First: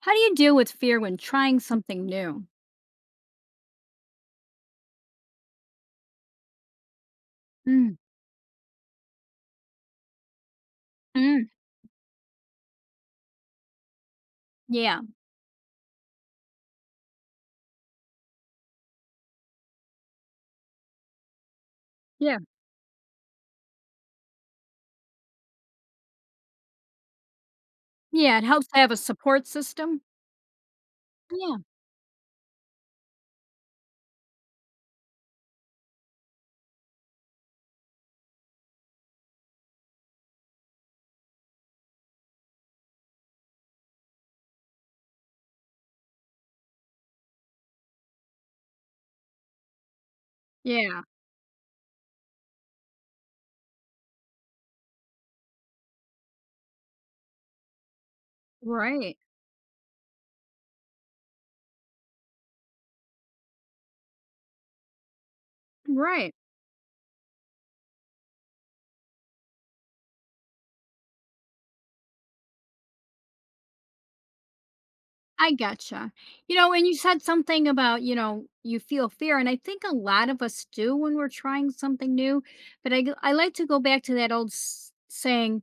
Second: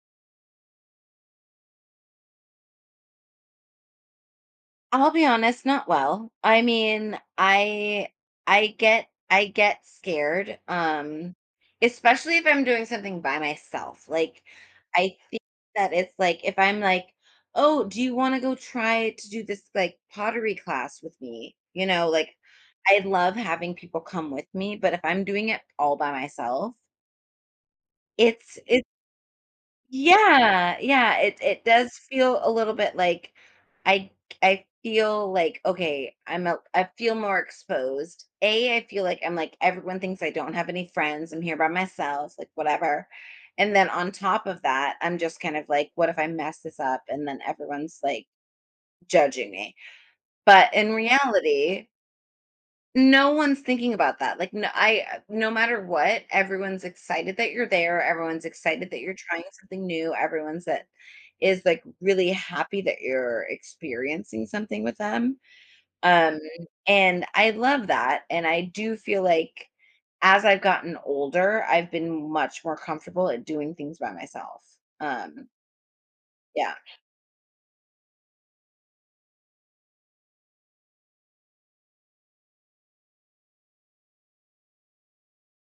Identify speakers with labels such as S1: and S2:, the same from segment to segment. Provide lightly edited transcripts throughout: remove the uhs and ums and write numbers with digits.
S1: How do you deal with fear when trying something new?
S2: I'll be honest, not well. I mean,
S1: Mm,
S2: I get scared. Um
S1: mm.
S2: especially if I'm doing something by myself. Like
S1: Yeah.
S2: I think that it's like if I'm like, "Oh, do you want to go try to do this like pottery class with me?" Like
S1: Yeah.
S2: I love having people come with me, but if I'm doing it all by myself,
S1: Yeah, it
S2: it's
S1: helps to have a support system.
S2: yeah, yeah, it
S1: Yeah.
S2: it does feel a little bit like. I I feel like okay, I feel more exposed. I feel like I'm like everyone thinks I don't have any friends. I'm here by myself, like whatever. And then on top of that, I'm just kind of like, what if I mess this up? And then everyone's like judging me. But in
S1: Yeah.
S2: reality, no one's thinking about that. Like, no, I no matter what, everyone's excited that you're there. Everyone's excited that you're
S1: Right.
S2: trying something new. Everyone's That is like really happy that you're experiencing something with them.
S1: Right.
S2: Um, and I love that. And I do feel like as I've gotten older, I've been much more comfortable at doing things by myself. Um,
S1: I gotcha. You know,
S2: yeah,
S1: and you said something about, you feel fear. And I think a lot of us do when we're trying something new. But I like to go back to that old saying,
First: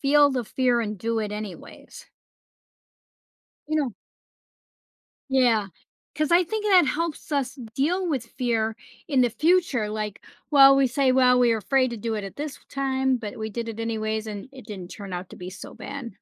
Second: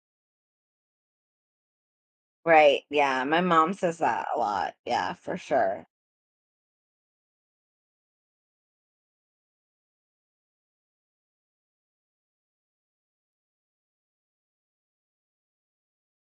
S1: feel the fear and do it anyways.
S2: right. Yeah, my mom
S1: You know.
S2: says that a lot. Yeah, for
S1: Yeah,
S2: sure.
S1: because I think that helps us deal with fear in the future. Like, well, we were afraid to do it at this time, but we did it anyways, and it didn't turn out to be so bad.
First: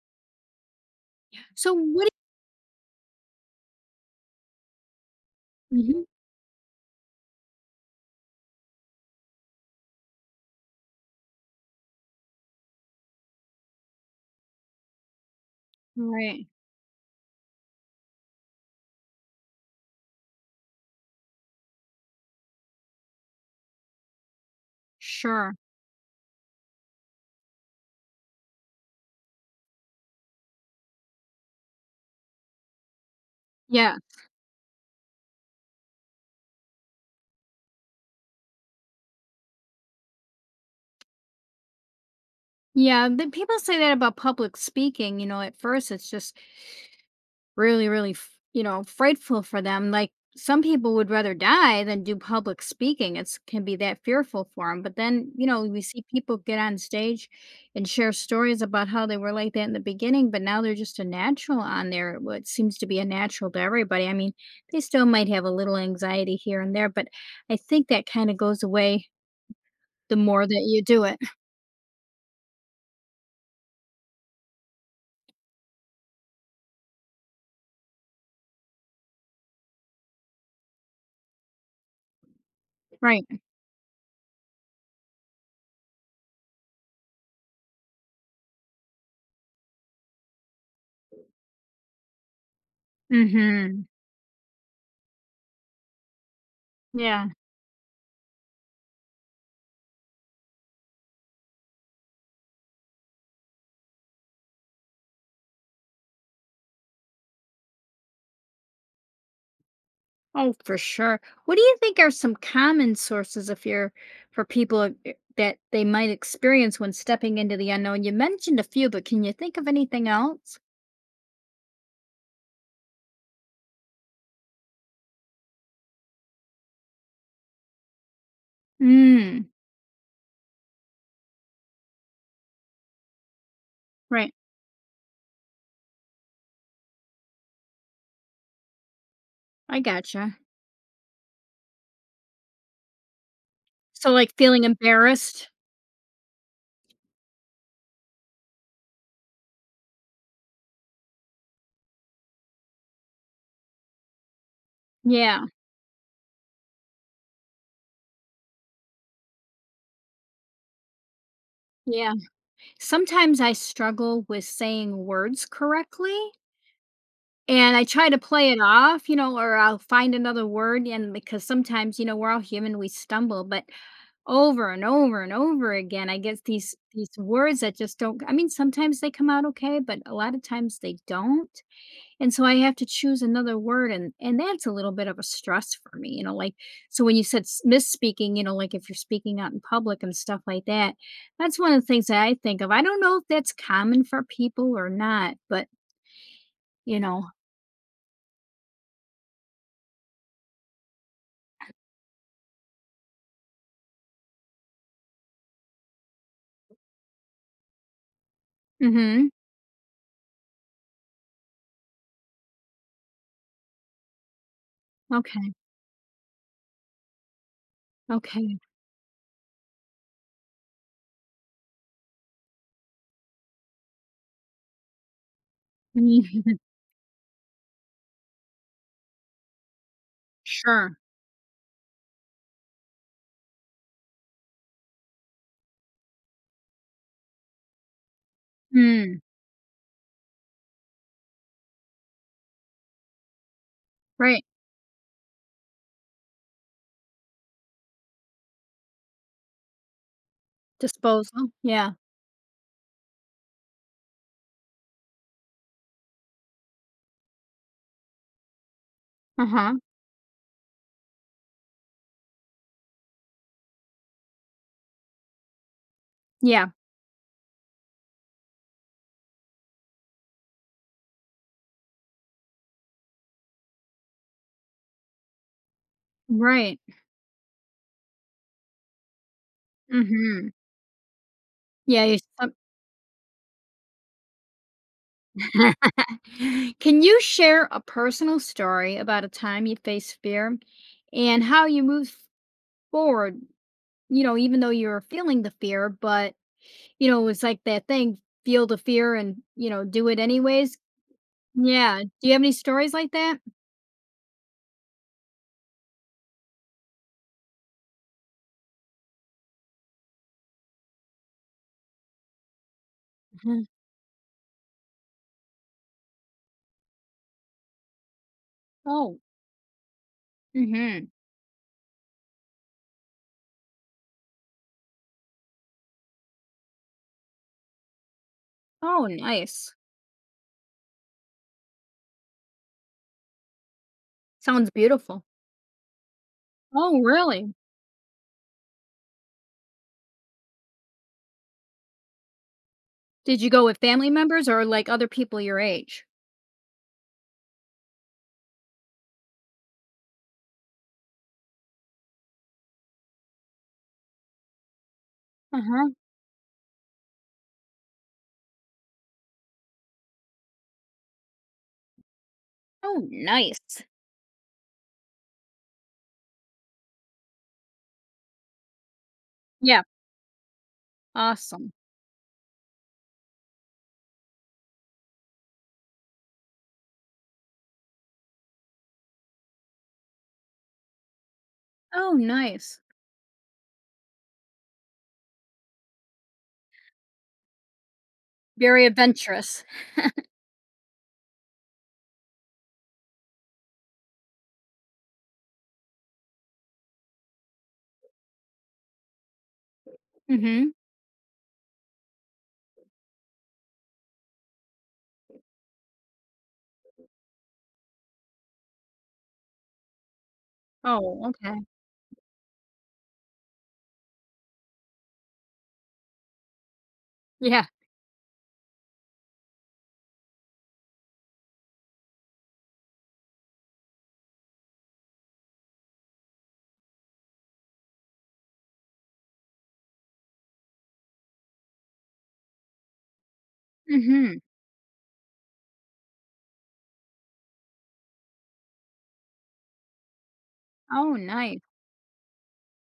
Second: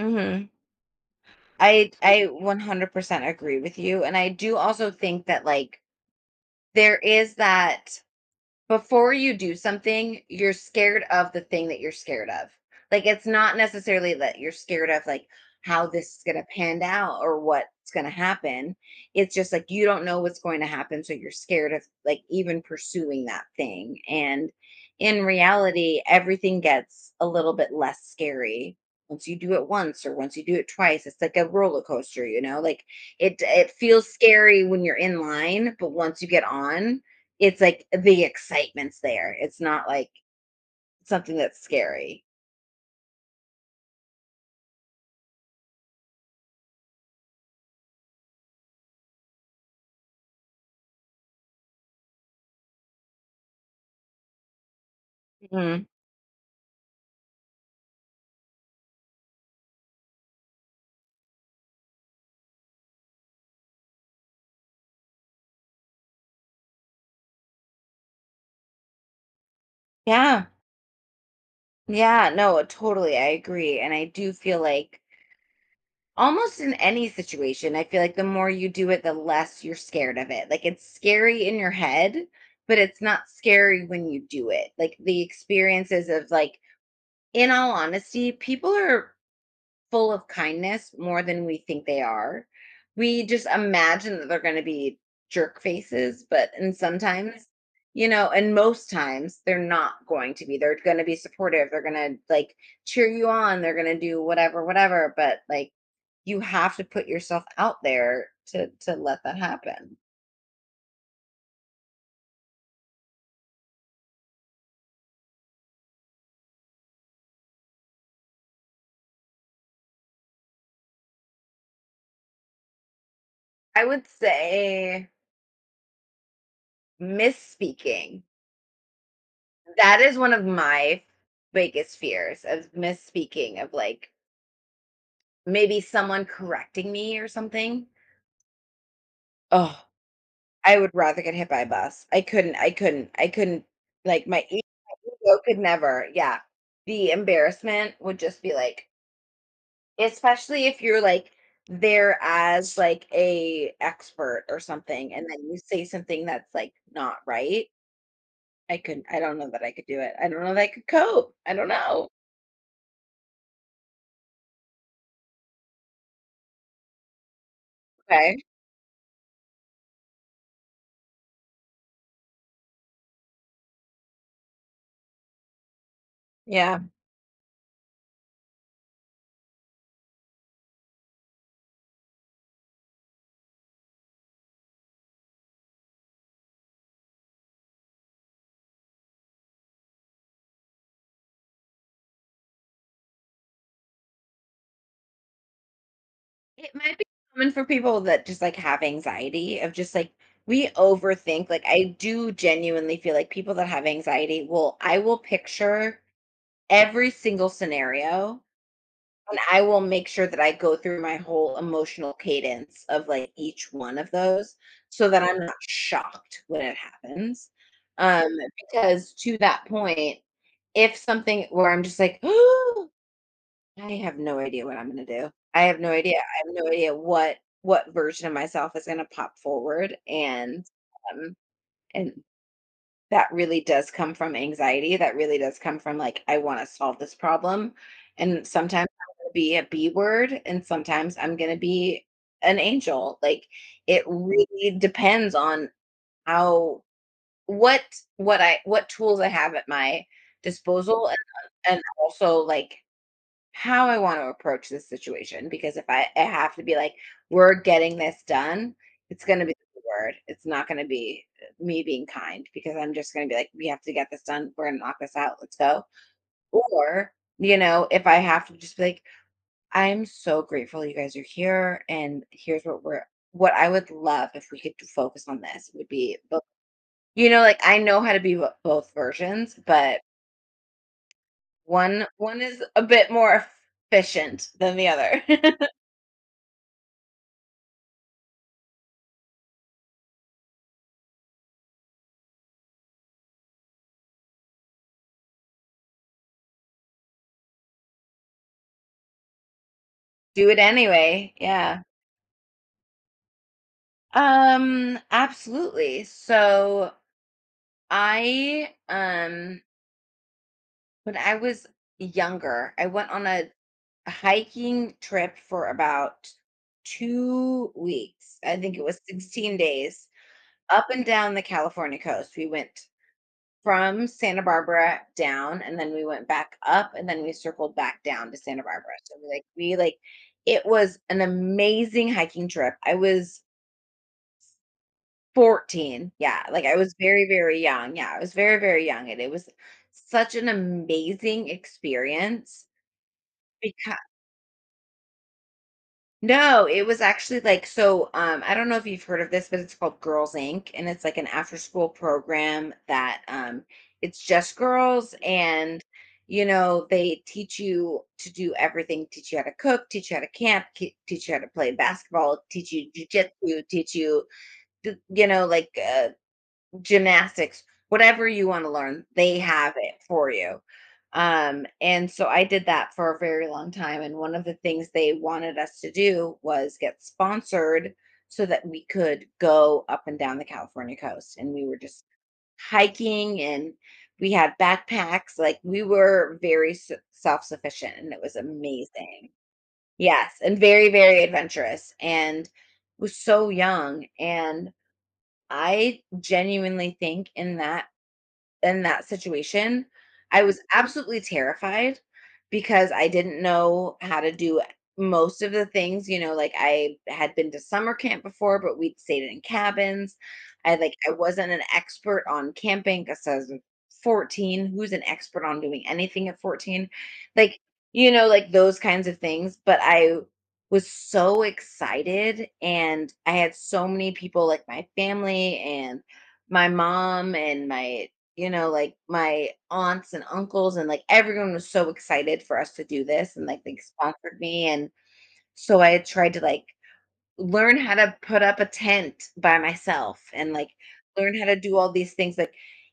S2: Mhm.
S1: So,
S2: I
S1: what?
S2: I 100% agree with you, and I do also think that like
S1: Mhm.
S2: there is that before you do something, you're scared of the thing that you're scared of. Like it's not necessarily that you're scared of like how this is going
S1: Right.
S2: to pan out or what's going to happen. It's just like you don't know what's going to happen, so you're scared of like even pursuing that thing. And in
S1: Sure.
S2: reality, everything gets a little bit less scary once you do it once or once you do it twice. It's like a roller coaster, you know? Like it
S1: Yeah.
S2: feels scary when you're in line, but once you get on, it's like the excitement's there. It's not like something that's scary.
S1: Yeah. The people say that about public speaking. At first it's just really, really, frightful for them. Like some people would rather die than do public speaking. It's can be that fearful for them. But then, we
S2: Mhm.
S1: see people get on stage and share stories about how they were like that in the beginning, but now they're just a natural on there. It What seems to be a natural to everybody. I mean, they still might have a little anxiety here and there, but I think that kind of goes away the
S2: Yeah.
S1: more that you do it.
S2: Yeah. No, totally. I agree. And I do feel like almost in any situation, I feel like the more you do it, the less you're scared of it. Like it's scary in your head, but it's
S1: Right.
S2: not scary when you do it. Like the experiences of like, in all honesty, people are full of kindness more than we think they are. We just
S1: Mm-hmm.
S2: imagine that they're going to be jerk faces, but and
S1: Yeah.
S2: sometimes, and most times they're not going to be. They're going to be supportive. They're going to like cheer you on. They're going to do whatever, whatever. But like, you have to put yourself out there to let that happen.
S1: Oh, for sure. What do you think are some common sources of fear for people that they might experience when stepping into the unknown? You mentioned a few, but can you think of anything else?
S2: I would say misspeaking.
S1: Mm,
S2: That is one of my biggest fears, of misspeaking, of like
S1: right.
S2: maybe someone correcting me or something.
S1: I
S2: Oh,
S1: gotcha.
S2: I would rather get hit by a bus. I couldn't,
S1: So,
S2: like,
S1: like feeling
S2: my ego
S1: embarrassed?
S2: could never, yeah. The embarrassment would just be, like, especially if you're, like, there as, like, a expert or something, and then
S1: Yeah.
S2: you say something that's, like, not right. I don't know that I could do it. I don't know that I could cope. I don't know.
S1: Yeah. Sometimes I struggle with saying words correctly and I try to
S2: Okay.
S1: play it off, or I'll find another word. And because sometimes, we're all human, we stumble, but over and over and over again, I guess these
S2: Yeah.
S1: these words that just don't. I mean, sometimes they come out okay, but a lot of times they don't, and so I have to choose another word, and that's a little bit of a stress for me, like, so when you said s misspeaking, like, if you're speaking out in public and stuff like that, that's one of the things that I think of. I don't know if that's common for people or not, but,
S2: It might
S1: you
S2: be
S1: know
S2: common for people that just, like, have anxiety, of just, like, we overthink, like, I do genuinely feel like people that have anxiety will I will picture every single scenario,
S1: Mhm.
S2: and I will make sure that I go through my whole emotional cadence of, like, each one of those, so that I'm not
S1: Okay,
S2: shocked when it happens, um,
S1: okay.
S2: because to that point, if something where I'm just like, I have no idea what I'm gonna do. I have no idea. I have no idea what version of myself is gonna pop forward,
S1: Sure.
S2: um, and that really does come from anxiety, that really does come from, like, I wanna solve this problem, and sometimes I'm
S1: Mm,
S2: gonna be a B word, and sometimes I'm gonna be an angel, like, it
S1: right.
S2: really depends on how, what what I what tools I have at my disposal, and
S1: Disposal.
S2: and
S1: Yeah.
S2: also, like, how I want to approach this situation, because if I, I have to be like, we're getting this done, it's going to be
S1: Uh-huh.
S2: the word. It's not going to be me being kind, because I'm just going to be like, we have to get this done. We're going to knock this out. Let's go.
S1: Yeah.
S2: Or, you know, if I have to just be like, I'm so grateful you guys are here. And what I would love, if we could focus on this, would be, both.
S1: Right.
S2: You know, like, I know how to be both versions, but
S1: Mhm. Yeah,
S2: one,
S1: you
S2: one
S1: some.
S2: is a bit more efficient than the other.
S1: Can you share a personal story about a time you faced fear and how you moved forward, even though you were feeling the fear, but, it was like that thing, feel the fear and, do it
S2: Do it
S1: anyways?
S2: anyway. Yeah.
S1: Yeah. Do you have any stories like that?
S2: Absolutely. So I when I was younger, I went on a
S1: Mhm.
S2: hiking trip for about 2 weeks. I think it was
S1: Oh.
S2: 16 days up and
S1: Mhm.
S2: down the California coast. We went from Santa Barbara down, and then we went back up, and then we circled back down to Santa Barbara.
S1: Oh,
S2: So
S1: nice.
S2: we like it was an amazing hiking trip. I was
S1: Sounds beautiful.
S2: 14. Yeah, like, I was
S1: Oh,
S2: very,
S1: really?
S2: very young. Yeah, I was very, very young, and it was such an amazing experience.
S1: Did you go with
S2: Because
S1: family members or, like, other people your age?
S2: No, it was actually, like, I don't know if you've heard of this, but it's called Girls Inc., and it's, like, an after-school program that, it's just girls, and,
S1: Uh-huh.
S2: they teach you to do everything, teach you how to cook, teach you how to camp, ki teach you how to play basketball, teach you
S1: Oh,
S2: jujitsu,
S1: nice.
S2: teach you, like, gymnastics, whatever you wanna learn, they have
S1: Yeah.
S2: it for you.
S1: Awesome.
S2: And so I did that for a very long time, and one of the things they wanted us to do was get sponsored, so that we could go up and down the California coast, and we were just
S1: Oh, nice.
S2: hiking, and we had backpacks, like, we were very s self-sufficient, and it was
S1: Very
S2: amazing.
S1: adventurous.
S2: Yes, and very, very adventurous, and was so young, and I genuinely think in that situation, I was
S1: Mhm.
S2: absolutely terrified, because I didn't know how to do most of the things, you know, like, I had been to summer camp before, but we'd stayed in cabins. I Like, I
S1: Oh,
S2: wasn't an
S1: okay.
S2: expert on camping, because I was 14. Who's an expert on doing anything at 14? Like,
S1: Yeah.
S2: like those kinds of things. But I was so excited, and I had so many people, like my family and my mom and my aunts and uncles, and like everyone was so excited for us to do this, and like they
S1: Mhm.
S2: sponsored me, and so I tried to like learn how to put up a tent by myself, and like
S1: Oh,
S2: learn how to
S1: nice.
S2: do all these things. Like,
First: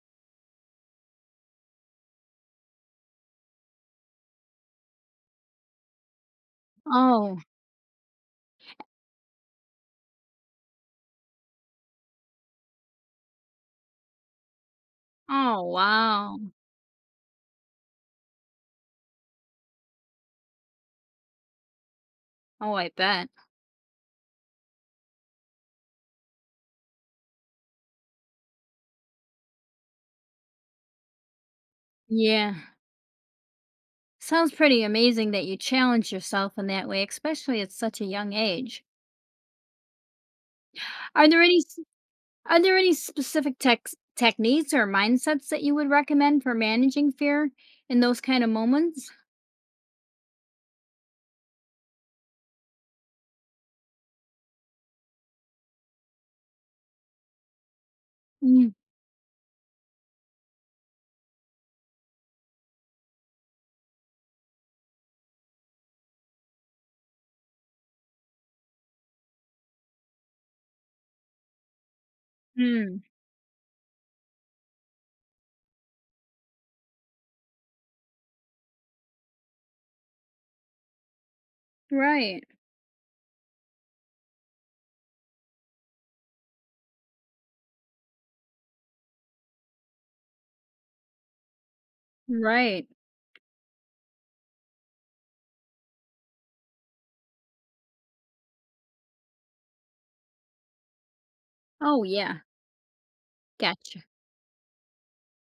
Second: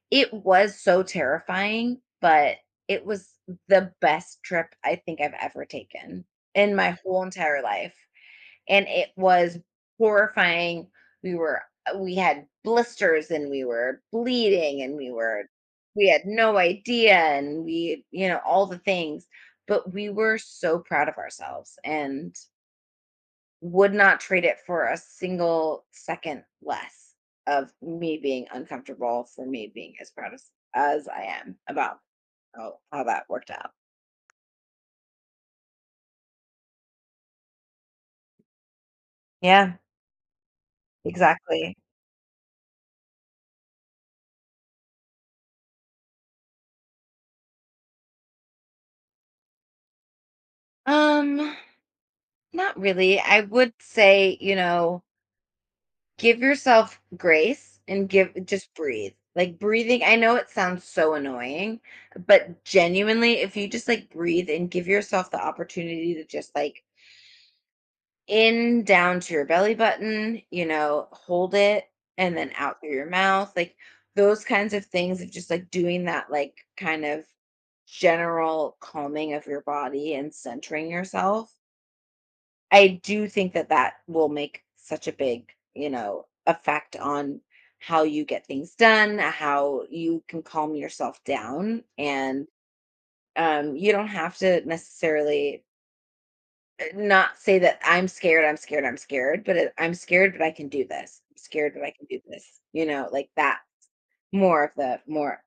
S2: it was so terrifying, but it was the best trip I think I've ever taken in my whole
S1: Oh.
S2: entire life, and it was horrifying. We were we had blisters, and we were bleeding, and we were
S1: Oh,
S2: we had
S1: wow.
S2: no idea, and we, all the things, but we were so proud of ourselves, and
S1: Oh, I bet.
S2: would not trade it for a single second less of me being uncomfortable, for me being as proud as I am about
S1: Yeah.
S2: how that worked out.
S1: Sounds pretty amazing that you challenge yourself in that way, especially at such a young age.
S2: Yeah,
S1: Are there any
S2: exactly.
S1: s- are there any specific techniques or mindsets that you would recommend for managing fear in those kind of moments?
S2: Um, Not really. I would say, you know, give yourself grace, and give just breathe. Like, breathing, I know it sounds so annoying, but genuinely, if you just like breathe and give yourself the opportunity to just like in down to your belly button, you know, hold it, and then out through
S1: Mhm.
S2: your mouth, like those kinds of things, of just like doing that, like kind of general calming of your body and centering yourself.
S1: Right.
S2: I do think that that will make such a big, you know, effect on how you get things done, how you can calm yourself down. And
S1: Right.
S2: you don't have to necessarily, not say that I'm scared, I'm scared, I'm scared, but I'm scared, but I can do this. I'm scared, but I
S1: Oh,
S2: can do
S1: yeah.
S2: this. You know, like that,
S1: Gotcha.
S2: more of the, more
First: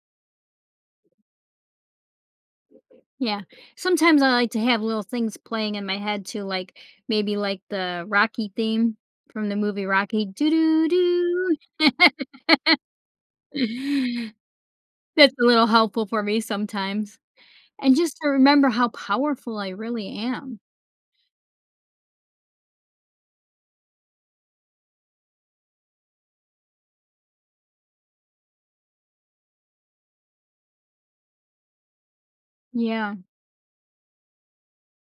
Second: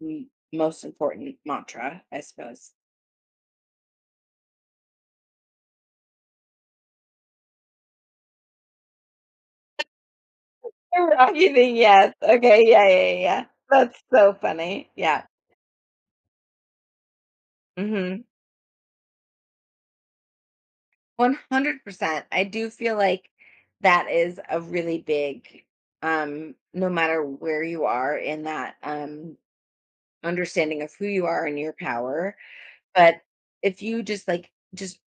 S2: most important mantra, I suppose.
S1: Yeah. Sometimes I like to have little things playing in my head too, like maybe like the Rocky theme from the movie Rocky. Doo doo
S2: Rocky thing,
S1: doo.
S2: yes. Okay. Yeah. Yeah. Yeah. Yeah, that's so funny. Yeah.
S1: That's a little helpful for me sometimes. And just
S2: hmm
S1: to remember how powerful I really am.
S2: 100%. I do feel like that is a really big, no matter where you are in that, understanding of who you are and your power,
S1: Yeah.
S2: but if you just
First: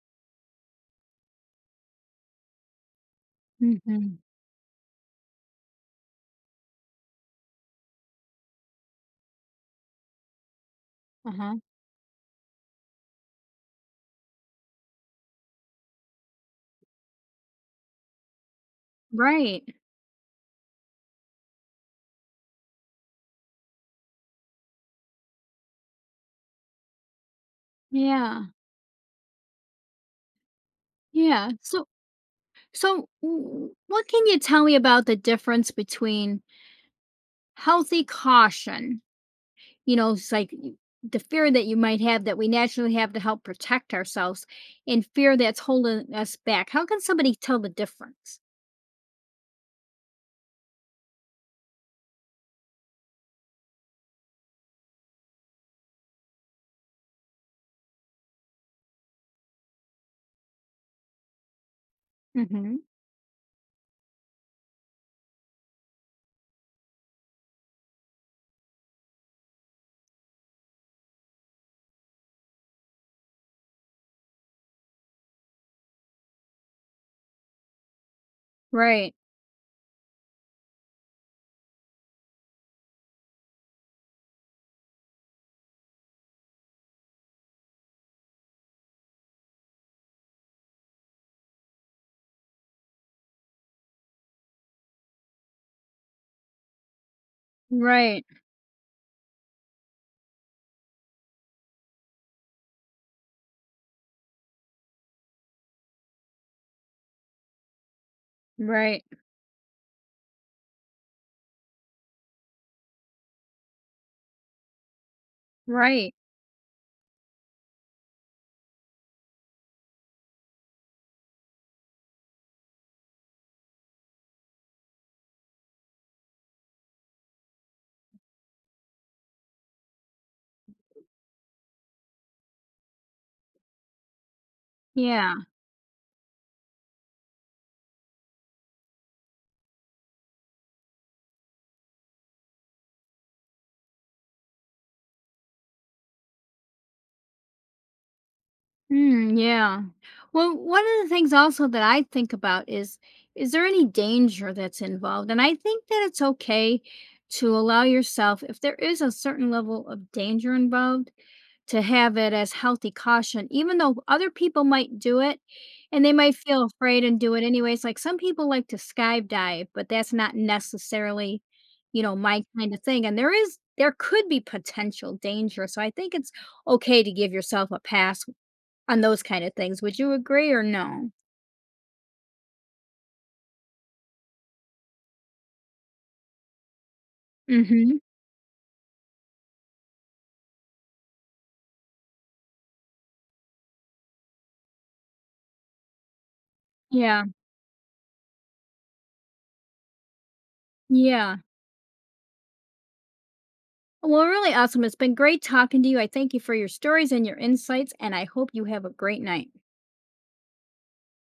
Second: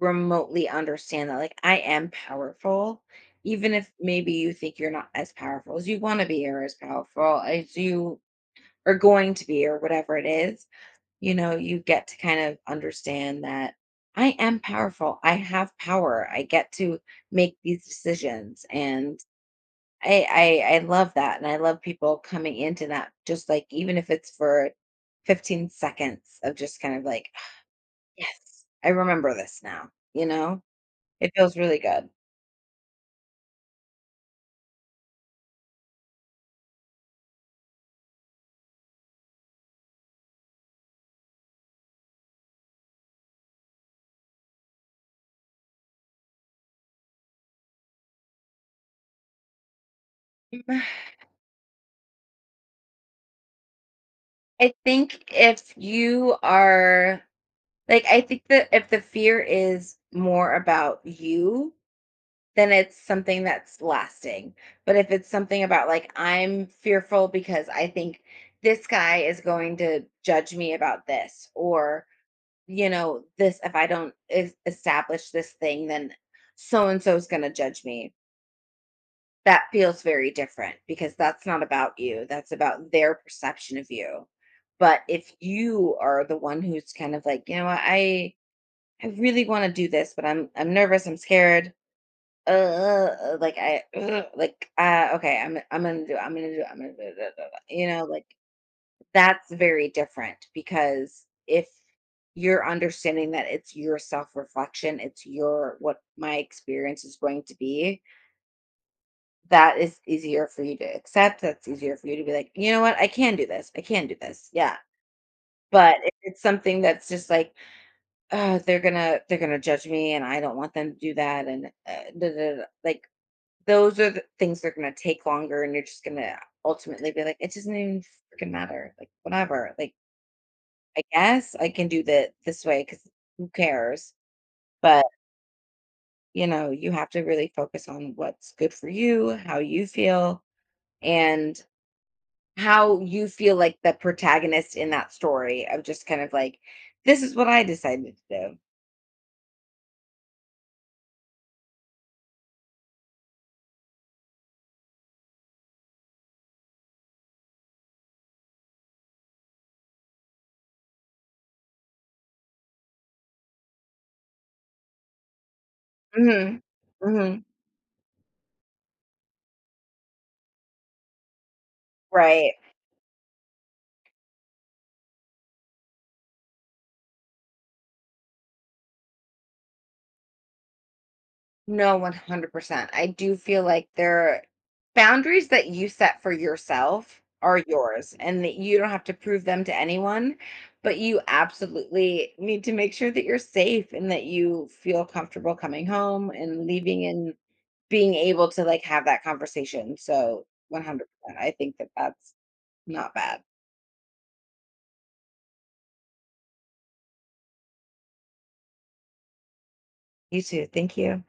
S2: remotely understand that like I am powerful, even if
S1: Mhm.
S2: maybe you think you're not as powerful as you want to be, or as powerful as you are going to be, or whatever it is, you
S1: Uh-huh.
S2: know, you get to kind of understand that I am powerful. I have power. I get to make these decisions. And
S1: Right.
S2: I love that. And I love people coming into that, just like, even if it's for 15 seconds of just kind of like, "Ah,
S1: Yeah.
S2: yes, I remember this now, you know, it
S1: Yeah.
S2: feels really
S1: So
S2: good."
S1: so w- what can you tell me about the difference between healthy caution you know, it's like y- the fear that you might have that we naturally have to help protect ourselves and fear that's holding us back. How can somebody tell the difference?
S2: Mm, I think if you are like, I think that if the fear is more about you, then
S1: Hmm.
S2: it's something that's lasting. But if it's something about like I'm fearful because I think this guy is going to judge me about this, or, you know, this, if I don't is establish this thing, then so and so is going to judge me.
S1: Right,
S2: That feels very different, because that's not about you. That's about their perception of you. But if you are the one who's kind of like, you know what, I really want to do this, but I'm nervous, I'm scared, like, I like, okay, I'm gonna do it, I'm gonna do it, I'm gonna do it, da, da, da, you know,
S1: right,
S2: like, that's very different, because if you're understanding that it's your self-reflection, it's your what my experience is going to be,
S1: right,
S2: that is easier for you to accept. That's easier for you to be like, you know what, I can do this, I can do this. Yeah. But if
S1: right.
S2: it's something that's just like, oh, they're gonna judge me, and I don't want them to do that, and da, da, da, like, those are the things that are gonna take longer, and you're just gonna ultimately be like, "It doesn't even freaking matter, like, whatever, like, I guess I can do that this way, because who cares?" But,
S1: Yeah.
S2: you know, you have to really focus on what's good for you, how you feel, and how you feel like the protagonist in that story, of just kind of like, "This is what I decided to do."
S1: Mm, yeah. Well, one of the things also that I think about is there any danger that's involved? And I think that it's okay to allow yourself if there is a certain level of danger involved to have it as healthy caution, even though other people might do it and they might
S2: Mhm.
S1: feel afraid and do it
S2: Mhm.
S1: anyways. Like some people like to skydive, but that's not necessarily, my
S2: Right.
S1: kind of thing. And there could be potential danger. So I think it's okay to give yourself a pass on those kind of things. Would you agree or no?
S2: No, 100%. I do feel like there, boundaries that you set for yourself are
S1: Mm-hmm.
S2: yours, and that you don't have to prove them to anyone, but you absolutely need to make sure that you're safe, and that you feel comfortable coming home and leaving,
S1: Yeah.
S2: and being able to like have that conversation. So, 100%.
S1: Yeah.
S2: I think that that's not bad.
S1: Well, really awesome. It's been great talking to you. I thank you for your stories and your insights, and I hope you have a great night.
S2: You too. Thank you.